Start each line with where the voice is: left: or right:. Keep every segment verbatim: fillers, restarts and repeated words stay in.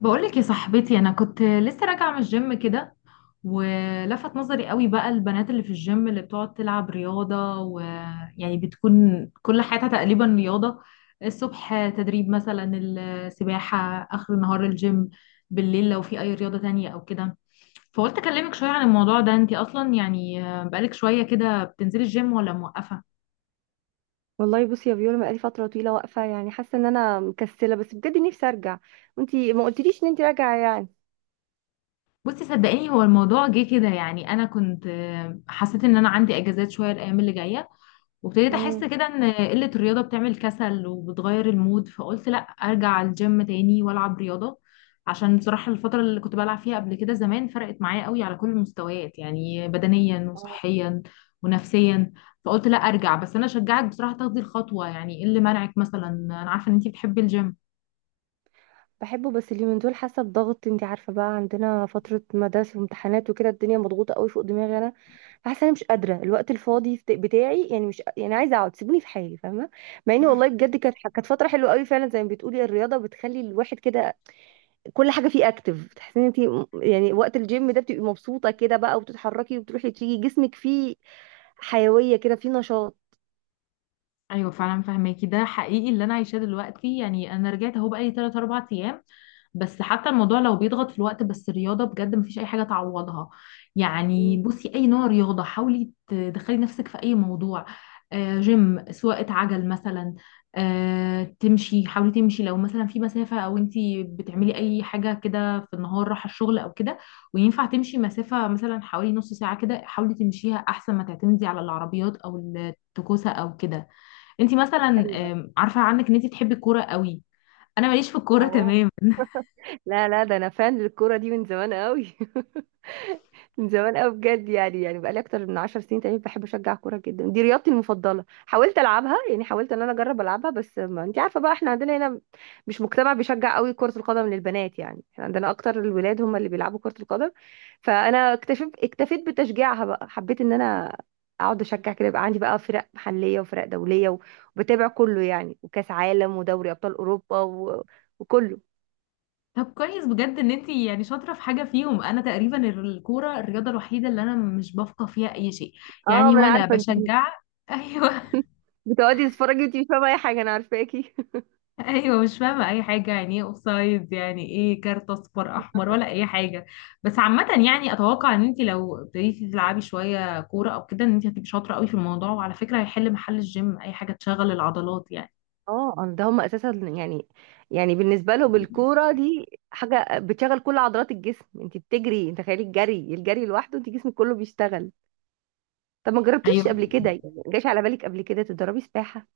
left: بقولك يا صاحبتي، انا كنت لسه راجعه من الجيم كده. ولفت نظري قوي بقى البنات اللي في الجيم اللي بتقعد تلعب رياضه ويعني بتكون كل حياتها تقريبا رياضه. الصبح تدريب مثلا، السباحه، اخر النهار الجيم، بالليل لو في اي رياضه تانية او كده. فقلت اكلمك شويه عن الموضوع ده. انتي اصلا يعني بقالك شويه كده بتنزلي الجيم ولا موقفه؟
right: والله بصي يا فيولا، بقالي فترة طويلة واقفة، يعني حاسة ان انا مكسلة بس بجد نفسي ارجع. وانتي ما قلتليش ان انتي راجعة يعني؟
left: بصي صدقيني هو الموضوع جه كده، يعني انا كنت حسيت ان انا عندي اجازات شويه الايام اللي جايه، وابتديت احس
right: امم
left: كده ان قله الرياضه بتعمل كسل وبتغير المود، فقلت لا ارجع الجيم تاني والعب رياضه. عشان بصراحه الفتره اللي كنت بلعب فيها قبل كده زمان فرقت معايا قوي على كل المستويات، يعني بدنيا
right: آه.
left: وصحيا ونفسيا. فقلت لا ارجع. بس انا شجعك بصراحه تاخدي الخطوه، يعني ايه اللي منعك مثلا؟ انا عارفه ان انتي بتحبي الجيم.
right: بحبه بس اليومين دول حاسة بضغط، انتي عارفة بقى عندنا فترة مدارس وامتحانات وكده، الدنيا مضغوطة قوي فوق دماغي انا. فحاسة انا مش قادرة، الوقت الفاضي فت- بتاعي يعني مش يعني عايزة اقعد، سيبوني في حالي فاهمة. مع اني والله بجد كانت كانت فترة حلوة قوي فعلا، زي ما بتقولي الرياضة بتخلي الواحد كده كل حاجة فيه اكتف، بتحسي ان انتي م- يعني وقت الجيم ده بتبقي مبسوطة كده بقى، وبتتحركي وبتروحي تيجي، جسمك فيه حيوية كده، في نشاط.
left: ايوه فعلا فهماكي، ده حقيقي اللي انا عايشاه دلوقتي، يعني انا رجعت اهو بقالي تلاتة اربع ايام. بس حتى الموضوع لو بيضغط في الوقت، بس الرياضة بجد مفيش أي حاجة تعوضها. يعني
right: مم.
left: بصي، أي نوع رياضة حاولي تدخلي نفسك في أي موضوع. آه، جيم، سواقة عجل مثلا، آه تمشي، حاولي تمشي لو مثلا في مسافة، أو أنتي بتعملي أي حاجة كده في النهار، رايحة الشغل أو كده، وينفع تمشي مسافة مثلا حوالي نص ساعة كده، حاولي تمشيها أحسن ما تعتمدي على العربيات أو التكوسة أو كده. أنتي مثلا
right: ايوه.
left: آم، عارفة عنك إن أنتي بتحبي الكورة قوي. أنا ماليش في الكورة
right: اه،
left: تمام.
right: لا لا، ده انا فان للكوره دي من زمان قوي. من زمان قوي بجد، يعني يعني بقالي اكتر من عشر سنين تقريبا بحب اشجع كوره جدا، دي رياضتي المفضله، حاولت العبها، يعني حاولت ان انا اجرب العبها، بس ما انت عارفه بقى احنا عندنا هنا مش مجتمع بيشجع قوي كره القدم للبنات، يعني احنا عندنا اكتر الولاد هم اللي بيلعبوا كره القدم. فانا اكتفيت اكتفيت بتشجيعها بقى، حبيت ان انا اقعد اشجع كده، يبقى عندي بقى فرق محليه وفرق دوليه، و- وبتابع كله يعني، وكاس عالم ودوري ابطال اوروبا و... وكله.
left: طب كويس بجد ان انتي يعني شاطره في حاجه فيهم. انا تقريبا الكوره الرياضه الوحيده اللي انا مش بفقه فيها اي شيء،
right: اه
left: يعني
right: ما انا
left: ولا
right: عارفه انت
left: بشجع. ايوه
right: بتقعدي تتفرجي وانت مش فاهمه اي حاجه، انا عارفاكي.
left: ايوه مش فاهمه اي حاجه، يعني ايه اوفسايد، يعني ايه كارت اصفر احمر، ولا اي حاجه. بس عامه يعني اتوقع ان انتي لو ابتديتي تلعبي شويه كوره او كده ان انتي هتبقي شاطره قوي في الموضوع. وعلى فكره هيحل محل الجيم اي حاجه تشغل العضلات يعني.
right: اه أنا- ده هم اساسا، يعني يعني بالنسبه لهم الكوره دي حاجه بتشغل كل عضلات الجسم، انت بتجري، انت تخيلي الجري الجري لوحده انت جسمك كله بيشتغل. طب ما جربتيش
left: ايوه
right: قبل كده، يعني ما جاش على بالك قبل كده تدربي سباحه؟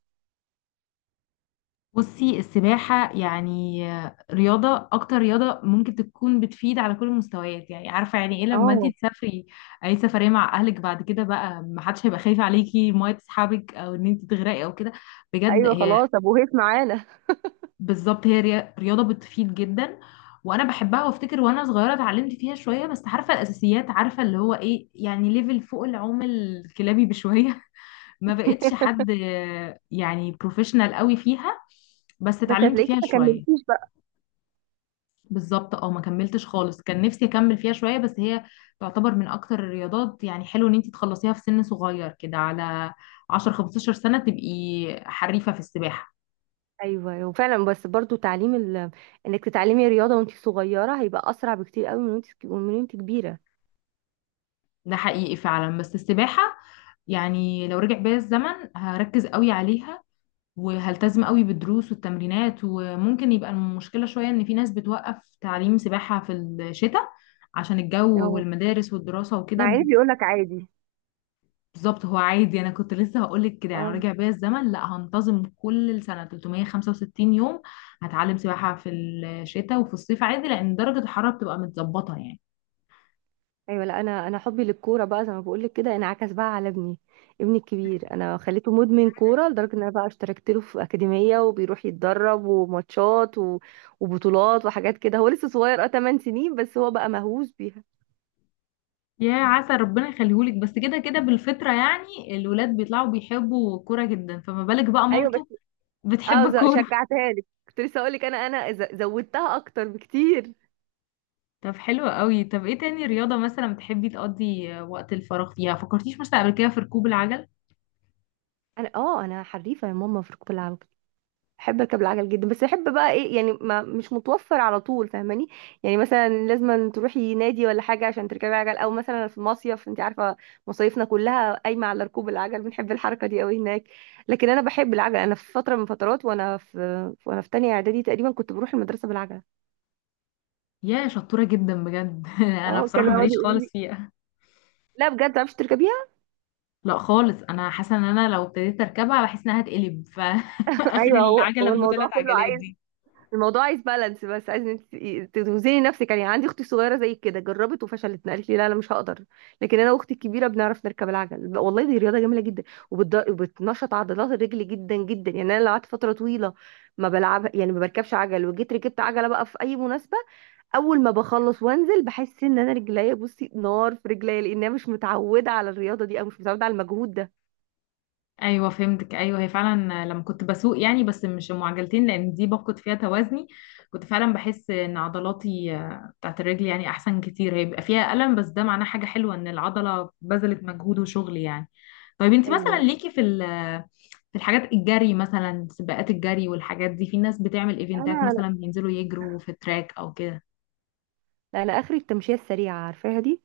left: بصي، السباحة يعني رياضة، أكتر رياضة ممكن تكون بتفيد على كل المستويات، يعني عارفة يعني إيه لما أنتي
right: اه.
left: تسافري أي سفرية مع أهلك؟ بعد كده بقى محدش هيبقى خايف عليكي المية تسحبك أو إن أنتي تغرقي أو كده. بجد
right: ايوه
left: هي
right: خلاص ابو هيف معانا.
left: بالظبط هي ري- رياضة بتفيد جدا. وأنا بحبها، وأفتكر وأنا صغيرة اتعلمت فيها شوية. بس عارفة الأساسيات، عارفة اللي هو إيه، يعني ليفل فوق العوم الكلابي بشوية ما بقتش حد يعني بروفيشنال قوي فيها، بس
right: بس
left: اتعلمت
right: هتلاقيكي
left: فيها
right: ما
left: شوية.
right: كملتيش بقى.
left: بالظبط، اه ما كملتش خالص، كان نفسي اكمل فيها شويه. بس هي تعتبر من اكتر الرياضات، يعني حلو ان انت تخلصيها في سن صغير كده، على عشر خمستاشر سنه تبقي حريفه في السباحه.
right: ايوه وفعلا، بس برضو تعليم ال... انك تتعلمي رياضه وانت صغيره هيبقى اسرع بكتير قوي من وانت من وانت كبيره.
left: ده حقيقي فعلا، بس السباحه يعني لو رجع بيا الزمن هركز قوي عليها، وهلتزم قوي بالدروس والتمرينات. وممكن يبقى المشكله شويه ان في ناس بتوقف تعليم سباحه في الشتاء عشان الجو
right: اه.
left: والمدارس والدراسه
right: مع
left: وكده.
right: ان بيقول لك عادي.
left: بالظبط، هو عادي، انا كنت لسه هقولك كده. يعني لو
right: اه.
left: رجع بيا الزمن لا هنتظم كل سنه تلتمية وخمسة وستين يوم، هتعلم سباحه في الشتاء وفي الصيف عادي، لان درجه الحراره بتبقى متظبطه يعني.
right: ايوه، لا انا، انا حبي للكوره بقى زي ما بقول لك كده انعكس بقى على ابني، ابني الكبير انا خليته مدمن كوره، لدرجه ان انا بقى اشتركت له في اكاديميه وبيروح يتدرب وماتشات و... وبطولات وحاجات كده، هو لسه صغير، اه تمن سنين، بس هو بقى مهووس بيها.
left: يا عسى ربنا يخليهولك. بس كده كده بالفطره يعني الولاد بيطلعوا بيحبوا كوره جدا، فما بالك بقى
right: ايوه
left: مامته
right: بس اه
left: بتحب
right: ز-
left: الكوره
right: شجعتها لك، كنت لسه اقول لك انا، انا ز- زودتها اكتر بكتير.
left: طب حلو قوي. طب ايه تاني رياضه مثلا بتحبي تقضي وقت الفراغ فيها؟ فكرتيش مثلا قبل كده في ركوب العجل؟
right: انا اه انا حريفه يا ماما في كرة العاب، احب اركب العجل جدا، بس احب بقى ايه يعني، ما مش متوفر على طول فاهماني. يعني مثلا لازم أن تروحي نادي ولا حاجه عشان تركبي عجل، او مثلا في مصيف انت عارفه، مصايفنا كلها قايمه على ركوب العجل، بنحب الحركه دي قوي هناك. لكن انا بحب العجل، انا في فتره من فترات، وانا في وانا في تانية اعدادي تقريبا كنت بروح المدرسه بالعجله.
left: يا شطوره جدا بجد انا
right: اه، كانوا
left: بصراحه
right: مم. يقعدوا
left: ماليش
right: يقولوا
left: خالص
right: لي
left: فيها.
right: لا بجد ما تعرفيش تركبيها.
left: لا خالص، انا حاسه ان انا لو ابتديت اركبها بحس انها هتقلب فاخر
right: ايوه، هو
left: العجله
right: هو
left: ام ثلاث
right: الموضوع كله،
left: عجلات دي.
right: الموضوع عايز بالانس، بس عايز إن انت توزني نفسك، يعني عندي اختي صغيره زي كده جربت وفشلت، قالت لي لا انا مش هقدر. لكن انا واختي الكبيره بنعرف نركب العجل، والله دي رياضه جميله جدا. وبتض- وبتنشط عضلات الرجل جدا جدا، يعني انا لو قعدت فتره طويله ما بلعب يعني ما بركبش عجل، وجيت ركبت عجله بقى في اي مناسبه، اول ما بخلص وانزل بحس ان انا رجليا، بصي، نار في رجليا، لانها مش متعوده على الرياضه دي او مش متعوده على المجهود ده.
left: ايوه فهمتك، ايوه هي فعلا لما كنت بسوق يعني، بس مش معجلتين لان دي بفقد فيها توازني. كنت فعلا بحس ان عضلاتي آه، بتاعت الرجل يعني احسن كتير. هي بيبقى فيها الم، بس ده معناه حاجه حلوه، ان العضله بذلت مجهود وشغل يعني. طيب انت مثلا
right: ايوه.
left: ليكي في ال في الحاجات، الجري مثلا، سباقات الجري والحاجات دي، في ناس بتعمل ايفنتات
right: انا
left: مثلا بينزلوا يجروا في التراك او كده؟
right: انا اخري التمشيه السريعه عارفاها دي،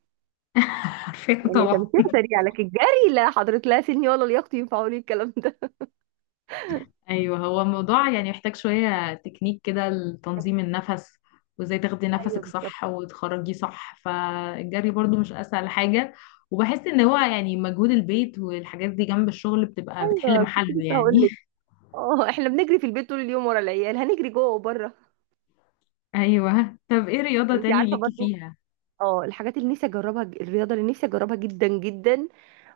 left: عارفه
right: يعني
left: طبعا.
right: تمشيها سريعة، لكن جري لا حضرتك، لا سني ولا لياقتي ينفعوا لي الكلام ده.
left: ايوه هو الموضوع يعني محتاج شويه تكنيك كده، لتنظيم النفس وازاي تاخدي
right: ايوه
left: نفسك
right: بالظبط.
left: صح وتخرجيه صح، فالجري برضو مش اسهل حاجه. وبحس ان هو يعني مجهود البيت والحاجات دي جنب الشغل بتبقى بتحل
right: ايوه كنت
left: محله
right: لسه
left: يعني
right: هقول لك، اه احنا بنجري في البيت طول اليوم ورا العيال، هنجري جوه وبره.
left: ايوه، طب ايه رياضه
right: طب انت
left: تاني
right: عارفه
left: ليكي
right: برضو،
left: فيها؟
right: اه الحاجات اللي نفسي اجربها، ج- الرياضه اللي نفسي اجربها جدا جدا،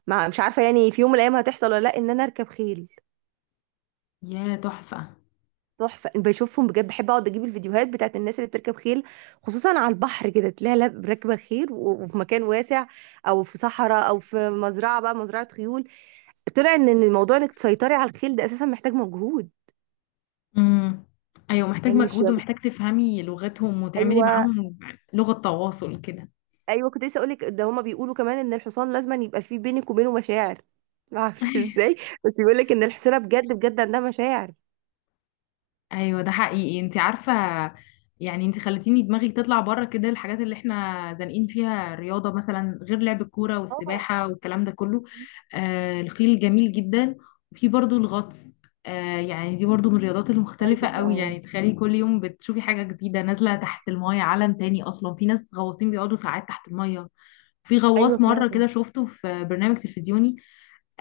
right: مع مش عارفه يعني في يوم من الايام هتحصل ولا لا، ان انا اركب خيل.
left: يا تحفه.
right: تحفه، بشوفهم بجد، بحب اقعد اجيب الفيديوهات بتاعت الناس اللي بتركب خيل، خصوصا على البحر كده تلاقيها لا- راكبه خيل و- وفي مكان واسع، او في صحراء او في مزرعه بقى، مزرعه خيول. طلع ان إن الموضوع انك تسيطري على الخيل ده اساسا محتاج مجهود.
left: امم، ايوه محتاج
right: يعني مش،
left: مجهود، ومحتاج تفهمي لغتهم وتعملي
right: ايوه.
left: معاهم لغه تواصل كده.
right: ايوه كنت لسه اقول لك، ده هما بيقولوا كمان ان الحصان لازم يبقى فيه بينك وبينه مشاعر، ما اعرفش ازاي، بس بيقول لك ان الحصيره بجد بجد عندها مشاعر.
left: ايوه ده حقيقي، انت عارفه يعني انت خلتيني دماغي تطلع بره كده الحاجات اللي احنا زانقين فيها الرياضه مثلا، غير لعب الكوره
right: اه
left: والسباحه والكلام ده كله. آه الخيل جميل جدا. وفي برضو الغطس، آه يعني دي برضو من الرياضات المختلفه
right: diving،
left: قوي.
right: اه.
left: يعني تخيلي كل يوم بتشوفي حاجه جديده نازله تحت المايه، عالم تاني اصلا. في ناس غواصين بيقعدوا ساعات تحت المايه. في
right: ايوه
left: غواص مرة
right: فعلا.
left: كده شفته في برنامج تلفزيوني،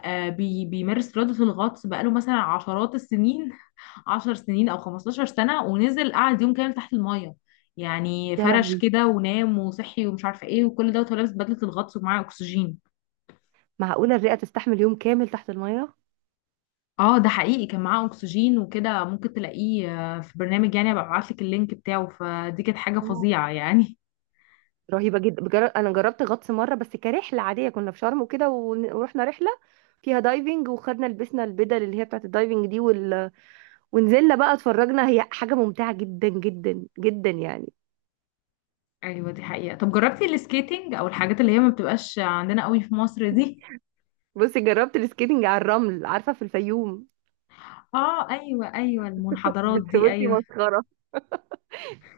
left: آه بي بيمارس رياضة الغطس بقاله مثلا عشرات السنين، عشر سنين او خمستاشر سنة، ونزل قعد يوم كامل تحت المية. يعني
right: يا
left: فرش
right: لهوي،
left: كده ونام وصحي ومش عارفة ايه وكل دوت، وهو لابس بدلة الغطس ومعاه اكسجين.
right: معقوله الرئه تستحمل يوم كامل تحت الميه؟
left: اه ده حقيقي كان معاه اكسجين وكده. ممكن تلاقيه آه، في برنامج، يعني ابقى ابعتلك اللينك بتاعه. فدي كانت حاجة
right: أوه.
left: فظيعة يعني
right: رهيبه جدا بجر... انا جربت غطس مره، بس كرحله عاديه، كنا في شرم وكده، ون- ورحنا رحله فيها دايفنج، وخدنا لبسنا البدل اللي هي بتاعت الدايفنج دي وال... ونزلنا بقى اتفرجنا، هي حاجة ممتعة جدا جدا جدا يعني.
left: ايوه دي حقيقة. طب جربتي السكيتنج او الحاجات اللي هي ما بتبقاش عندنا قوي في مصر دي؟
right: بصي جربت السكيتنج على الرمل، عارفة في الفيوم.
left: اه ايوه ايوه، المنحدرات
right: بس
left: دي،
right: بصي
left: ايوه
right: مسخرة،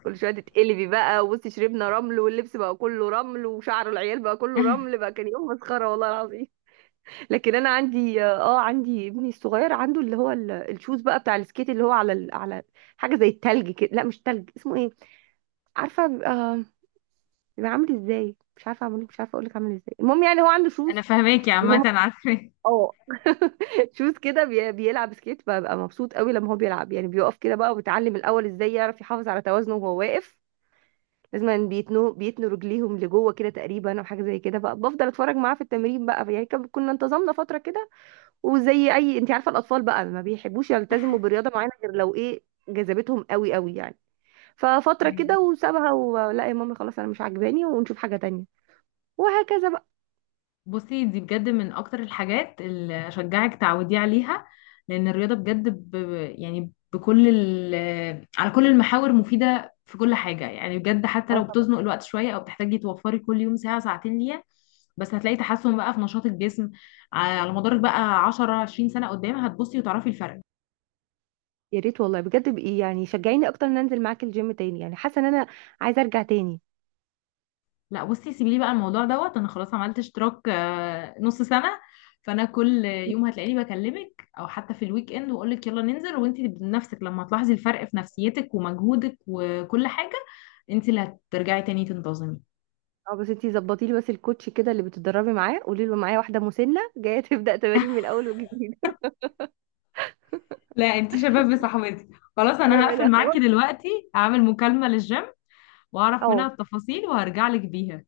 right: كل شوية تتقلبي بقى، وبصي شربنا رمل، واللبس بقى كله رمل، وشعر العيال بقى كله رمل، بقى كان يوم مسخرة والله العظيم. لكن انا عندي اه عندي ابني الصغير عنده، اللي هو ال- الشوز بقى بتاع السكيت، اللي هو على ال... على حاجة زي التلج كده، لا مش تلج، اسمه ايه؟ عارفة بيبقى، بيبقى عامل ازاي، مش عارفة اعمله، مش عارفة اقولك عامل ازاي، المهم يعني هو عنده
left: انا
right: شوز
left: فاهماكي
right: اللي
left: عامة،
right: هم
left: عارفة.
right: اه شوز كده، بي- بيلعب سكيت، ببقى مبسوط قوي لما هو بيلعب، يعني بيقف كده بقى، وبيتعلم الاول ازاي يعرف يحافظ على توازنه وهو واقف، لازم بيتنوا بيتنوا رجليهم لجوه كده تقريبا، او حاجه زي كده بقى. بفضل اتفرج معاه في التمرين بقى يعني كان- كنا انتظمنا فتره كده، وزي اي انت عارفه الاطفال بقى ما بيحبوش يلتزموا برياضه معينه غير لو ايه جذبتهم قوي قوي يعني، ففتره كده وسابها، ولا يا ماما خلاص انا مش عاجباني ونشوف حاجه تانية، وهكذا بقى.
left: بصي دي بجد من اكتر الحاجات اللي اشجعك تعودي عليها، لان الرياضه بجد ب... يعني بكل ال... على كل المحاور مفيده في كل حاجه يعني. بجد حتى
right: اه
left: لو
right: طبعا.
left: بتزنق الوقت شويه او بتحتاجي توفري كل يوم ساعه ساعتين ليها، بس هتلاقي تحسن بقى في نشاط الجسم. ع- على مدارك بقى عشر عشرين سنه قدام هتبصي وتعرفي الفرق.
right: يا ريت والله بجد بقى، يعني شجعيني اكتر ان انزل معاك الجيم تاني، يعني حاسه ان انا عايزه ارجع تاني.
left: لا بصي سيبي لي بقى الموضوع دوت، انا خلاص عملت اشتراك آه، نص سنة. فانا كل يوم هتلاقيني بكلمك، او حتى في الويك اند واقول لك يلا ننزل، وانت بنفسك لما هتلاحظي الفرق في نفسيتك ومجهودك وكل حاجة، انت اللي هترجعي تاني تنتظمي.
right: اه بس انتي ظبطي لي بس الكوتش كده اللي بتتدربي معاه، قولي له معايا واحده مسنه جايه تبدا تمارين من اول وجديد.
left: لا انتي شباب صاحبتي. خلاص انا
right: ايوه
left: هقفل
right: انا
left: معاكي
right: خلاص.
left: دلوقتي، هعمل مكالمة للجيم واعرف منها
right: اه
left: التفاصيل وهرجع لك بيها.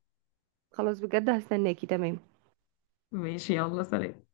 right: خلاص بجد هستناكي، تمام.
left: ماشي يلا سلام.